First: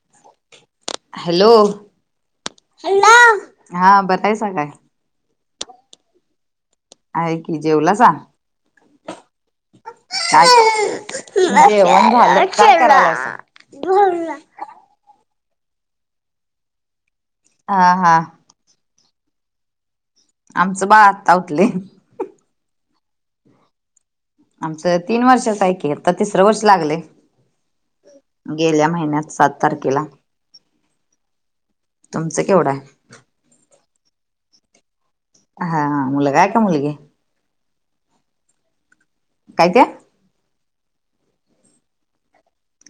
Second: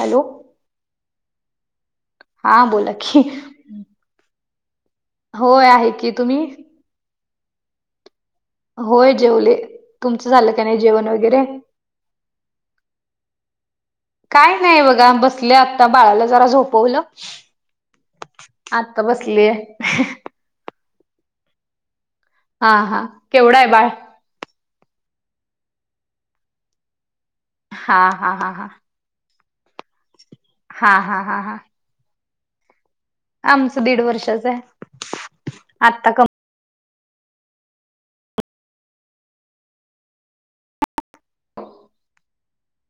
Hello hello हा बोला hello की हा बरायसा काय. होय आहे की तुम्ही. आहे की जेवला सा. होय जेवले तुमचं झालं का नाही जेवण वगैरे [unintelligible] तेव्हाला शेकडा काय नाही बघा बसल्या आता बाळाला जरा झोपवलं. हा हा. आता बसलीय. आमचं बाळ आत्ता उठले. हा हा, केवढ आहे बाळ? आमचं तीन वर्षाच आहे की आता तिसरं वर्ष लागलय. हा हा हा हा गेल्या महिन्यात सात तारखेला. हा हा हा हां. तुमचं केवढं आहे? आमचं दीड वर्षाचं आहे. हा, आत्ता कम मुलगा य का मुलगी? काय ते.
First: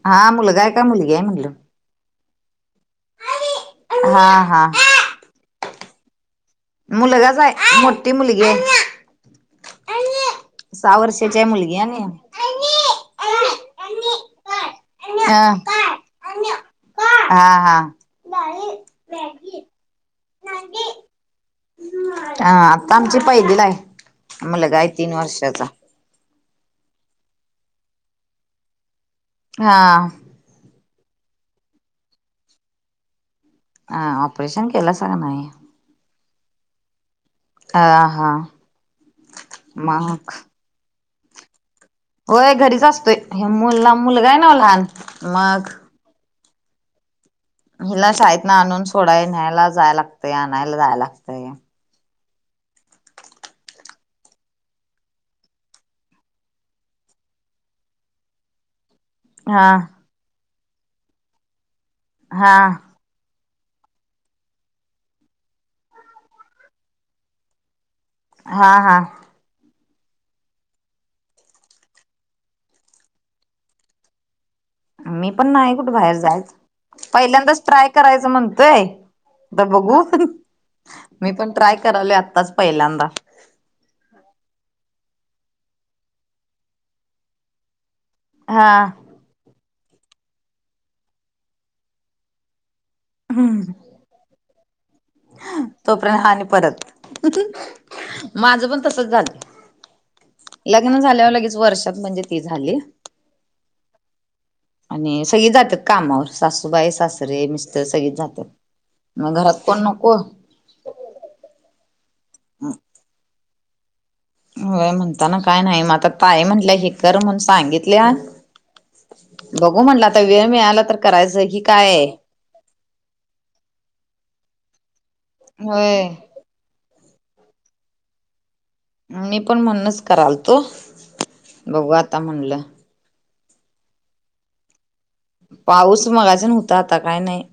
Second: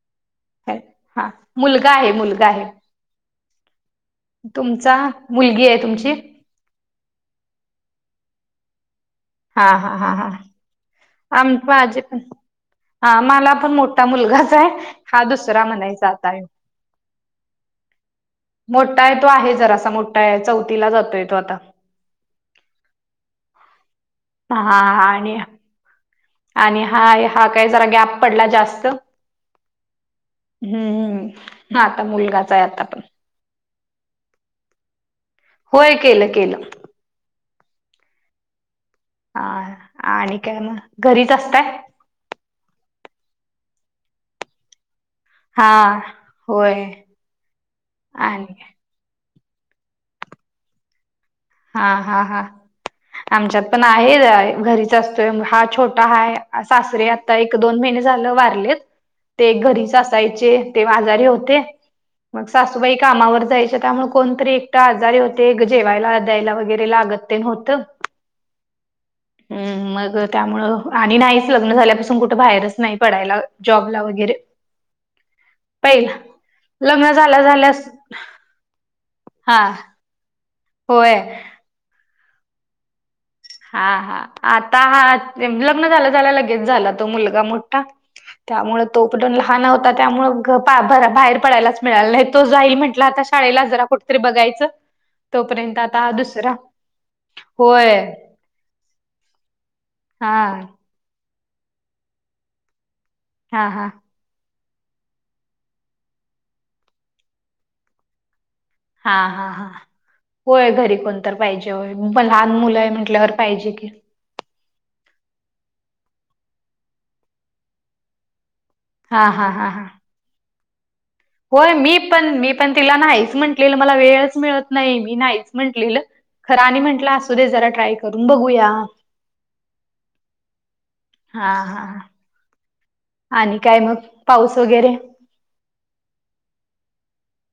हा मुलं ह हा, मुलगा आहे मुलगा आहे हा हा तुमचा? मुलगी आहे तुमची? मुलगाच हाय मोठी मुलगी आहे. हा हा हा हा, सहा वर्षाची आहे आम मुलगी आणि माझे पण हा हा मला पण मोठा मुलगाच आहे हा दुसरा म्हणायचा आता यो. हा. मोठा आहे तो आहे जरासा मोठा आहे चौथीला जातोय तो आता. हा आता आमची पहिली ला आहे हा हा मुलगा य हा, तीन आणि वर्षाचा. आणि हाय हा काय जरा गॅप पडला जास्त. हा. हम्म, हा आता मुलगाचा आहे आता पण. आ ऑपरेशन केलं सा का नाही? होय केलं केलं. अ हा. हा मग आणि काय मग घरीच असताय. होय घरीच असतोय हे मुलला मुलगा आहे नव लहान. हा मग होय. हिला शाळेत न आणि आणून सोडाय न्यायला जाय लागतय आणायला जाय लागतय. हा हा हा. आमच्यात पण आहे घरीच असतोय हा छोटा आहे सासरी ताई एक दोन महिने झालं वारलेत. ते हा घरीच असायचे ते आजारीे होते मग हा सासूबाई कामावर जायचे त्यामुळे कोणतरी एक तर आजारी होते जेवायला द्यायला वगैरे लागत ते न होत. हा हा. हम् मग त्यामुळ आणि नाहीच लग्न झाल्यापासून कुठ बाहेरच नाही पडायला जॉबला वगैरे. [inaudible] मी पण नाही कुठ बाहेर पहिला जायच. लग्न झाल्या पहिल्यांदाच झाल्यास ट्राय करायचं म्हणतोय हा तर बघू. मी होय. पण ट्राय करालोय आत्ताच पहिल्यांदा. हा हा, आता हा लग्न झाल्या-झाल्या लगेच झाला तो मुलगा मोठा. हा त्यामुळ तो पलटून लहान होता, त्यामुळं बाहेर पडायलाच मिळालं नाही तो जाई म्हण आता शाळेला जरा कुठतरी बघायचं. तोपर्यंत आता हा दुसरा, होय. माझं पण तसच झालं हा लग्न झाल्यावर, लगेच वर्षात म्हणजे ती झाली हा.. हा. आणि सगळी जातात कामांवर. सासूबाई, सासरे, मिस्टर सगळीच जातात. हा.. मग हा.. घरात कोण हा. नको होय, घरी कोण तर पाहिजे, होय. लहान मुल आहे, म्हटल्यांवर पाहिजे की. होय म्हणताना, काय नाही मग. आता ताई म्हटल्यां हे कर म्हणून सांगितल्या हा हा हा बघू हा म्हणलं, आता वेळ मिळाला तर करायचं ही होय. मी काय पण, मी पण तिला नाहीच म्हटलेलं. मला वेळच मिळत नाही, मी नाहीच म्हटलेलं. होय खरं आणि म्हटलं असू दे, जरा ट्राय करून बघूया. मी पण म्हणूनच करायलतो, हा हा बघू आता म्हणलं आणि काय मग? पाऊस वगैरे. पाऊस मघाच्यानं होता, आता काय नाही.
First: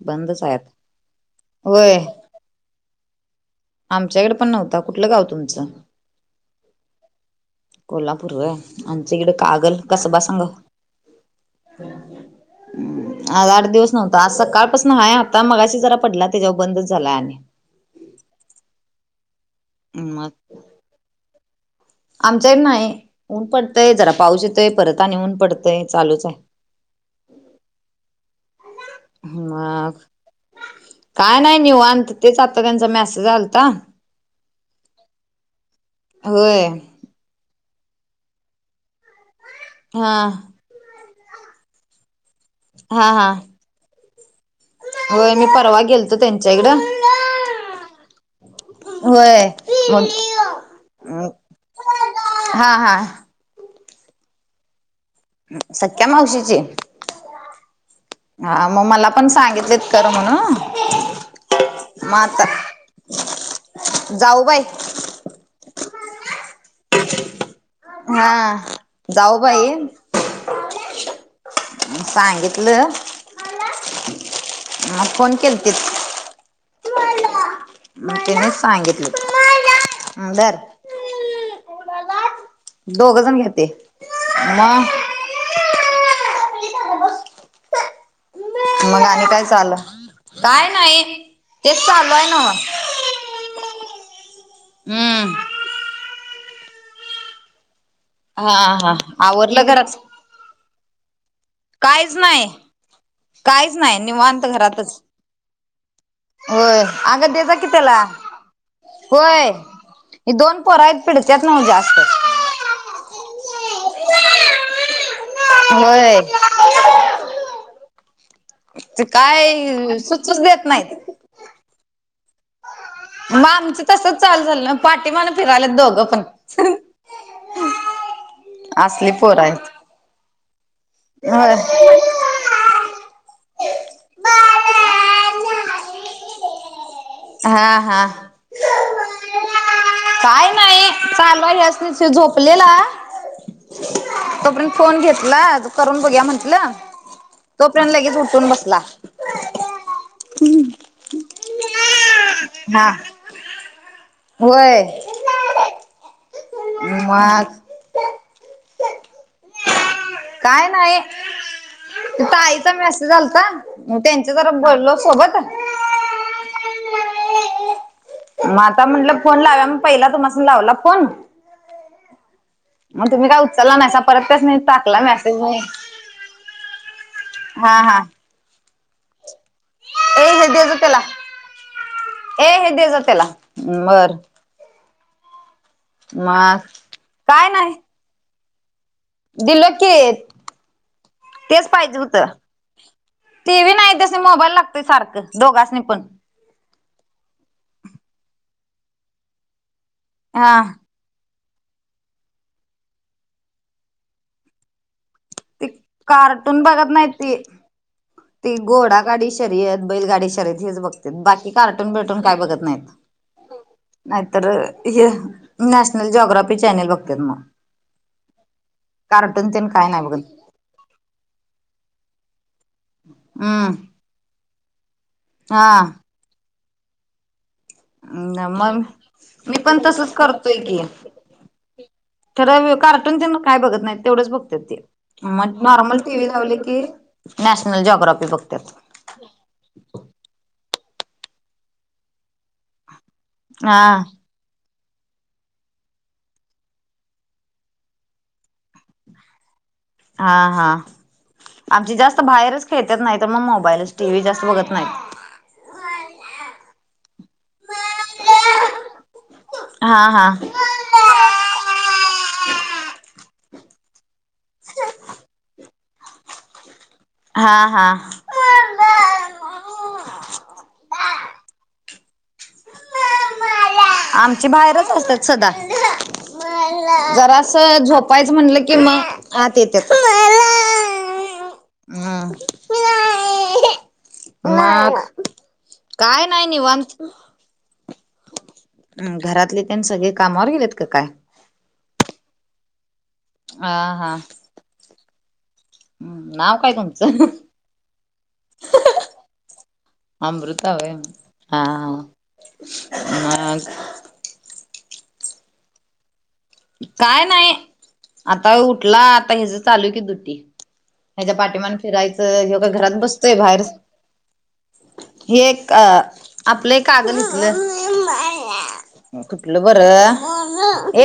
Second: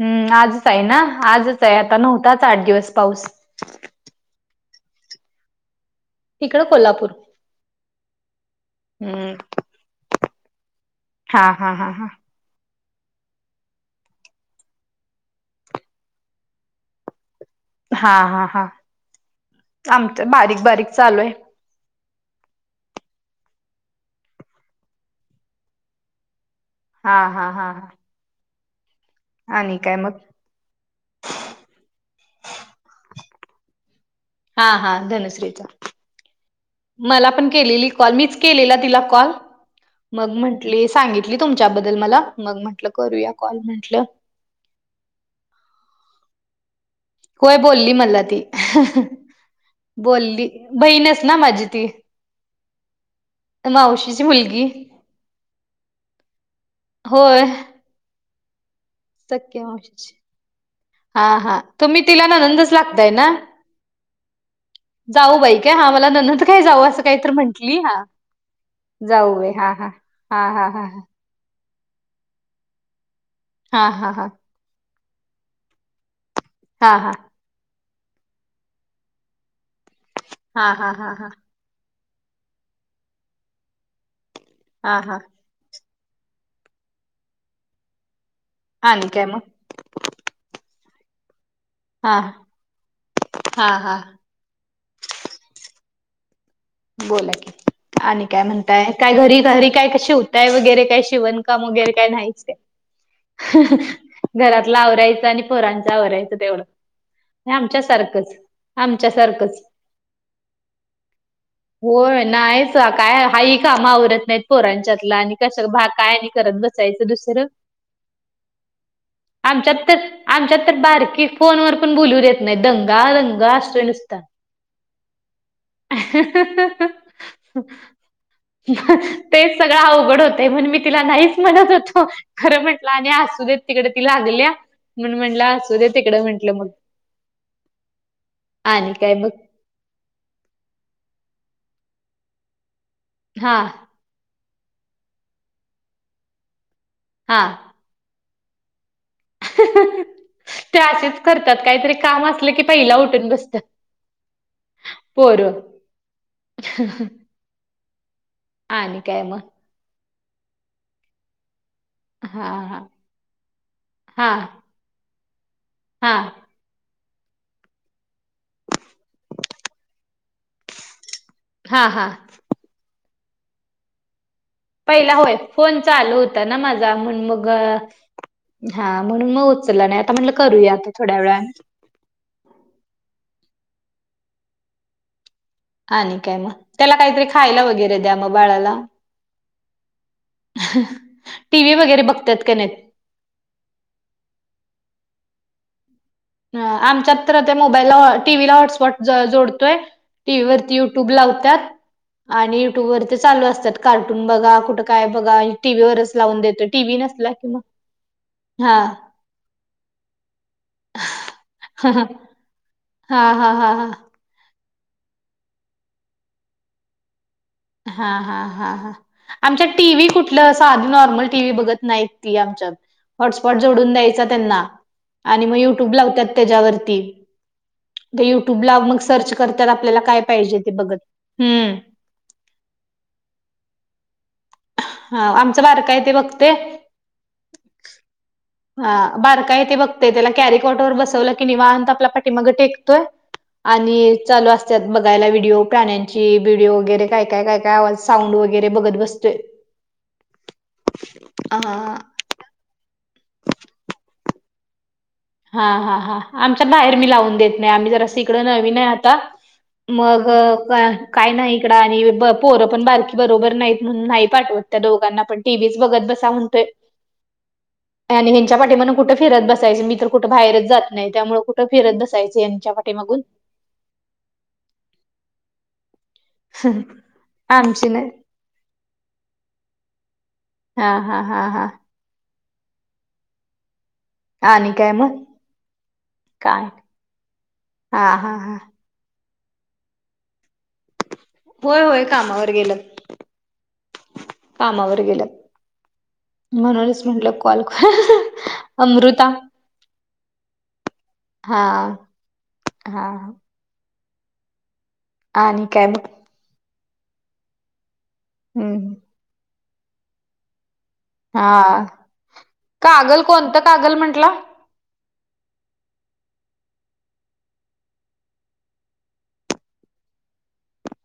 हम्म्.. बंदच आजच आता आहे ना? आजच आहे, आता होय नव्हताच आठ दिवस पाऊस. आमच्याकडे पण नव्हता, कुठलं गाव तुमचं? इकडं, कोल्हापूर. कोल्हापूर होय. आमच्याकडे हम्म कागल, कसबा, सांगाव. हा.. हा.. हा.. हा. आज आठ दिवस नव्हता, आज सकाळपासनं आहे. आता मगाशी जरा पडला, त्याच्यावर बंदच झाला आणि. हा.. हा.. हा. आमच्याकडे, बारीक-बारीक चालू आहे. आमच्याकडं नाही. ऊन पडतंय, जरा पाऊस येतोय. परत आणि ऊन पडतंय, चालूच आहे. हा.. हा.. हा.. हा. आणि काय मग. काय नाही, निवांत. तेच आता, त्यांचा मेसेज आलता. हा.. हा. धनश्रीचा. होय मला पण केलेला कॉल, मीच केलेला तिला कॉल. हा मग म्हंटली, सांगितलं तुमच्याबद्दल मला. मग म्हंटलं, हा हा करूया कॉल म्हटलं. होय. मी परवा, गेलतो त्यांच्या इकडं. होय, बोलली मला ती. होय बोलली, बहीणच मग ना माझी ती. हा.. हा. मावशीची, मुलगी. सख्या मावशीची? होय हा, मग मला पण सख्या सांगितलेत कर मावशीची म्हणून, हा हा तुम्ही मग तिला आता ननंदच लागताय जाऊ बाई? जाऊ बाई काय? हा मला नणंद का जाऊ असं असं काहीतर म्हंटली, हा. जाऊ होय, हं. सांगितलं. हा.. हा.. हा. मग, फोन केलतेत. हां, हां. मग, त्याने सांगितलं. हा धर. हा.. हा.. हा.. हां. दोघंजण घेते. म हा हा. मग आणि काय चाललंय? काय नाही. तेच चालू हा हाय नव्हं, हा हा ‌हम्म. बोला की, आणि काय हा म्हणताय हा काय, घरी- आवरलं घरी काय घरात शिवताय वगैरे काय, शिवण काम वगैरे, काय काहीच नाहीच नाही काय. काहीच नाही निवांत घरातलं घरातच आवरायचं, आणि पोरांच आवरायचं तेवढं, होय अगं दे जा की आमच्या त्याला सारखं कसं? आमच्या सारखंच. हे, दोन पोरं आहेत, पिडत्यांत नव्हं. जास्त, होय, नाहीचं काय? हाय ही कामं, आवरत नाहीत. पोरांच्यातलं आणि कसं भा काय होय. आणि. करत बसायचं दुसरं, ते आमच्यात काय तर, सुचच देत आमच्यात तर, नाहीत. बारकी फोनवर पण बोलू देत नाहीत. दंगा दंगा, दंगा असतोय नुसता. चलन, पाठीमागन फिराल्यात दोघेपण. तेच, सगळं अवघड होतंय म्हणून, मीतिला नाहीच होय. म्हणत होतो. खरं म्हटलं, आणि असू देत, तिकड ती लागल्या, म्हणून म्हटलं असू दे तिकडं म्हटलं मग. हा, हा, आणि काय मग काय. थांबा, यासनीच ह्यो झोपलेला. हा, तोपर्यंत फोन घेतला, करून बघुया म्हटलं. हा. तोपर्यंत, लगेच उठून बसला. त्या, अशीच करतात काहीतरी काम, असलं की हा पहिला उठून बसत्यात, होय पोरं. मग, आणि काय म? काय नाही. हा ताईंचा हा मेसेज आलाता, मग हा त्यांच्या जरा बोललो सोबत. हा, म आता म्हटलं फोन लावुया, मग पहिला तुमास्नी लावला, फोन. हा, हा. मग, तुम्ही काय उचला नाहीसा, परत त्यासनी टाकला पहिला होय, मेसेज मी फोन चालू होता ना माझा, म्हणून मग, हा हा हा म्हणून मग ऊच उचलला नाही आता ए म्हटलं करूया, आत्ता थोड्या वेळानं. ये हे देजातेला, हम्म बर. आणि काय मग, त्याला काहीतरी काय खायला नाही वगैरे द्या, मग बाळाला. दिलो की, टी तेच व्ही पाहिजे वगैरे होतं. बघतात का नाहीत? टी, व्ही नाही, त्यासनी मोबाईल लागतोय सारखं, दोघासनी पण. आमच्यात तर, मोबाईलला टी व्ही ला हॉसस्पॉट जोडतोय टीव्ही हा वरती यु युट्यूब लावत्यात, आणि युट्यूब वरती चालू असत्यात, कार्टून बघा कुठं काय बघा, ती टीव्ही वरच लावून कार्टून देतो, बघत टीव्ही नाही नसला ती कि मग. ती, हा घोडा गाडी शर्यत, बैलगाडी शर्यत, हेच बघत्यात बाकी कार्टून, हा बिर्टून काय बघत नाहीत. हा, हा, हा, हा, नाहीतर हे, नॅशनल जोग्राफी चॅनेल बघत्यात मग. हा, हा, हा, हा, कार्टून तेन आमच्यात काय टी, नाही व्ही बघत कुठलं असं, साधी नॉर्मल, टी- व्ही बघत नाही ती आमच्यात, हॉसस्पॉट हम्म जोडून द्यायचा त्यांना. आणि, मग हा युट्यूब लावत्यात तेच्या वरती. त्या युट्यूबला मग सर्च मी करत्यात पण आपल्याला तसच काय करतोय पाहिजे ते की बघत. हम्म.. खरं कार्टून तेन काय बघत नाहीत. तेवढंच बघत्यात ती. हा मग आमचं बारका नॉर्मल आहे ते टीव्ही बघते लावली की, नॅशनल जॉग्राफी बघत्यात. हां, बारक आहे ते बघतय. त्याला कॅरिकॉट वर बसवलं की निवांत आपला पाठीमाग टेक... होय, हा आणि... चालू असत्यात बघायला व्हिडिओ, प्राण्यांचे व्हिडीओ वगैरे काय, काय, आवाज, साऊंड वगैरे बघत बसतोय. ह हा हा आमची जास्त फक्त बाहेरच खेळत्यात नाही तर मग मोबाईलचं टीव्ही जास्त बघत नाहीत. हा हा हा आमच्यात बाहेर मी लावून देत नाही आम्ही जरास हिकडं नवीन आहे आत्ता. हां हां. काय नाही इकड, आणि पोरं पण बारकी बरोबर नाहीत म्हणून नाहीत... पाठवत त्या दोघांना पण टीव्हीच बघत बसा म्हणतोय. हा हा आणि ह्यांच्या पाठी मग कुठे फिरत बसायं मी तर, कुठं बाहेरच जात नाही त्यामुळे कुठं फिरत बसायचं यांच्या पाठी मगून, आमचे बाहेरच असतात सदा जरा अस आमची नाही झोपायचं. म्हणलं क म आते ते, हा हा हा हा. आणि काय हम मग काय नाही निवांत हा हा हा म घरातले त्यांनी सगळे कामावर गेलेत का काय. होय होय कामावर गेल्यात, आ हा कामावर गेलं. नाव काय म्हणूनच तुमचं म्हंटलं काल कर अमृता. अमृता वय हा हा आणि काय, काय नाही आता हम्म उठला आता हच चालू आहे की डुटी, हच्या पाठीमान हा फिरायचं हेव का घरात कागल बसतोय कोणतं बाहेर, कागल म्हंटला? हे एक अ आपलं एक काग दिसलं, कुठलं बरं.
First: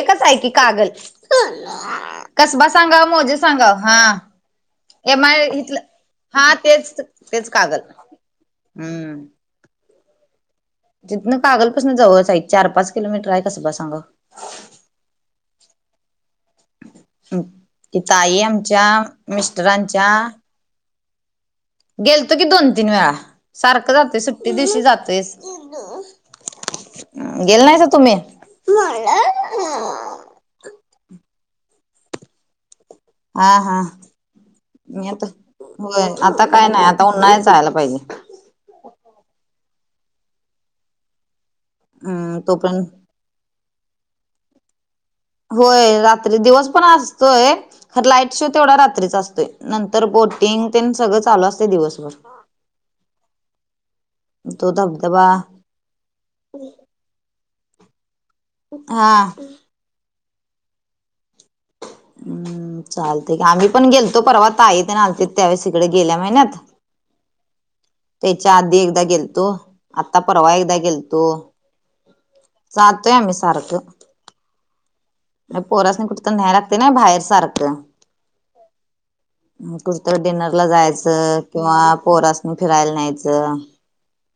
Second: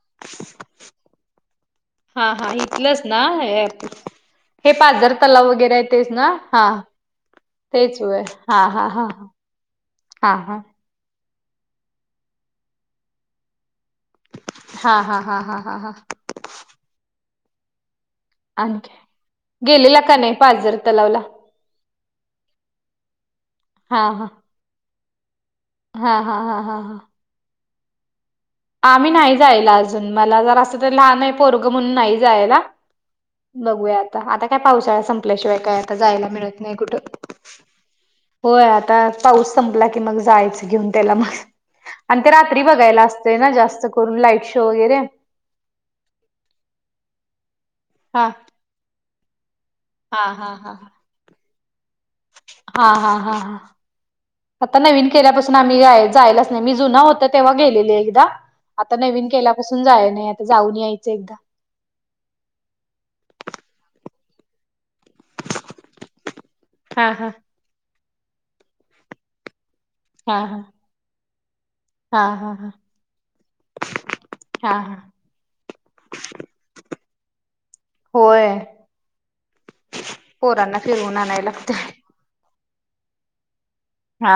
एकच आहे की कागल हा हा कसबा इथलंच सांगाव ना मोजे हे सांगाव हा, हे पाजर एम आय तलाव वगैरे इथलं आहे तेच ना हा तेच व हा हा ह, हा हा. तिथन कागलपासून जावळ सा चार पाच किलोमीटर आहे कसं ब सांग. हा हा हा हा हा हा. ताई आणि आमच्या काय गेलेला मिस्टरांच्या, का नाही पाझर तलाव, गेलतो की दोन तीन वेळा सारखं हा जातोय हा सुट्टी दिवशी जातोयस. हा हा हा हा हा गेल नाही तुम्ही, आम्ही नाही जायला अजून मला जर असं तर लहान आहे पोरग म्हणून नाही जायला. हा हा बघूया आता आता काय पावसाळा मी आता संपल्याशिवाय काय आता होय जायला आता मिळत काय नाही कुठं, आता उन्हाळ्यात जायला पाहिजे होय आता पाऊस संपला की मग जायचं घेऊन त्याला मग आणि ते हम्म रात्री तोपर्यंत बघायला असत. ते ना जास्त करून लाईट शो वगैरे होय रात्री दिवस पण असतोय खर हा. लाईट शो तेवढा रात्रीच असतोय. नंतर हा हा बोटिंग हा ते हा. सगळं चालू असतते दिवसभर ष हा हा हा ह तो आता नवीन धबधबा केल्यापासून यलाच नाही मी जु होत तेव्हा गेले एक आता हा नवीन केल्या जाय नाही आता जाऊन यायचं एकदा हम्म चालते आम्ही पण गेलतो परवा ता येत ना ते त्यावेळेस इकडे गेल्या महिन्यात हा हा. त्याच्या आधी एकदा गेलतो आता हा परवा हा एकदा गेलतो. हा हा हा सत आमही सारख हा हा पोरस नाही कुठे तर न्याय लागते ना बाहेर सारखं होय. कुठत डिनरला पोरांना फिरवून जायचं आणाय किंवा लागतंय. पोर असत. फिरायला नाहीचं. हा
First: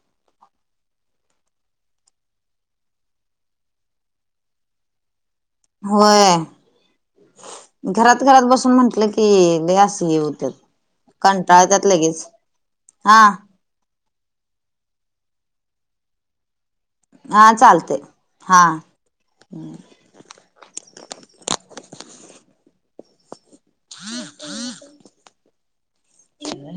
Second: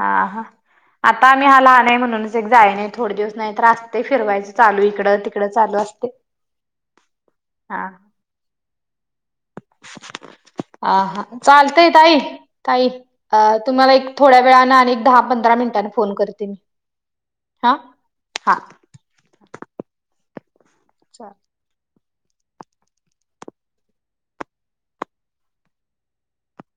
हा हा. आता आम्ही हा लहान आहे म्हणूनच एक जाय नाही थोडे दिवस नाही रा असस्ते फिरवायचं चालू इकडं. तिकडं चालू असतंय. होय हा. घरात घरात बसून म्हंटलं की ते असं येऊ त्या हा हा कंटाळतत चालतंय ताई लगेच ताई हा. अ तुम्हाला एक थोड्या वेळाानं आणि एक दहा पंधरा मिनिटांने फोन करते मी हा चालतय हा. अच्छा फ्री फ्री ह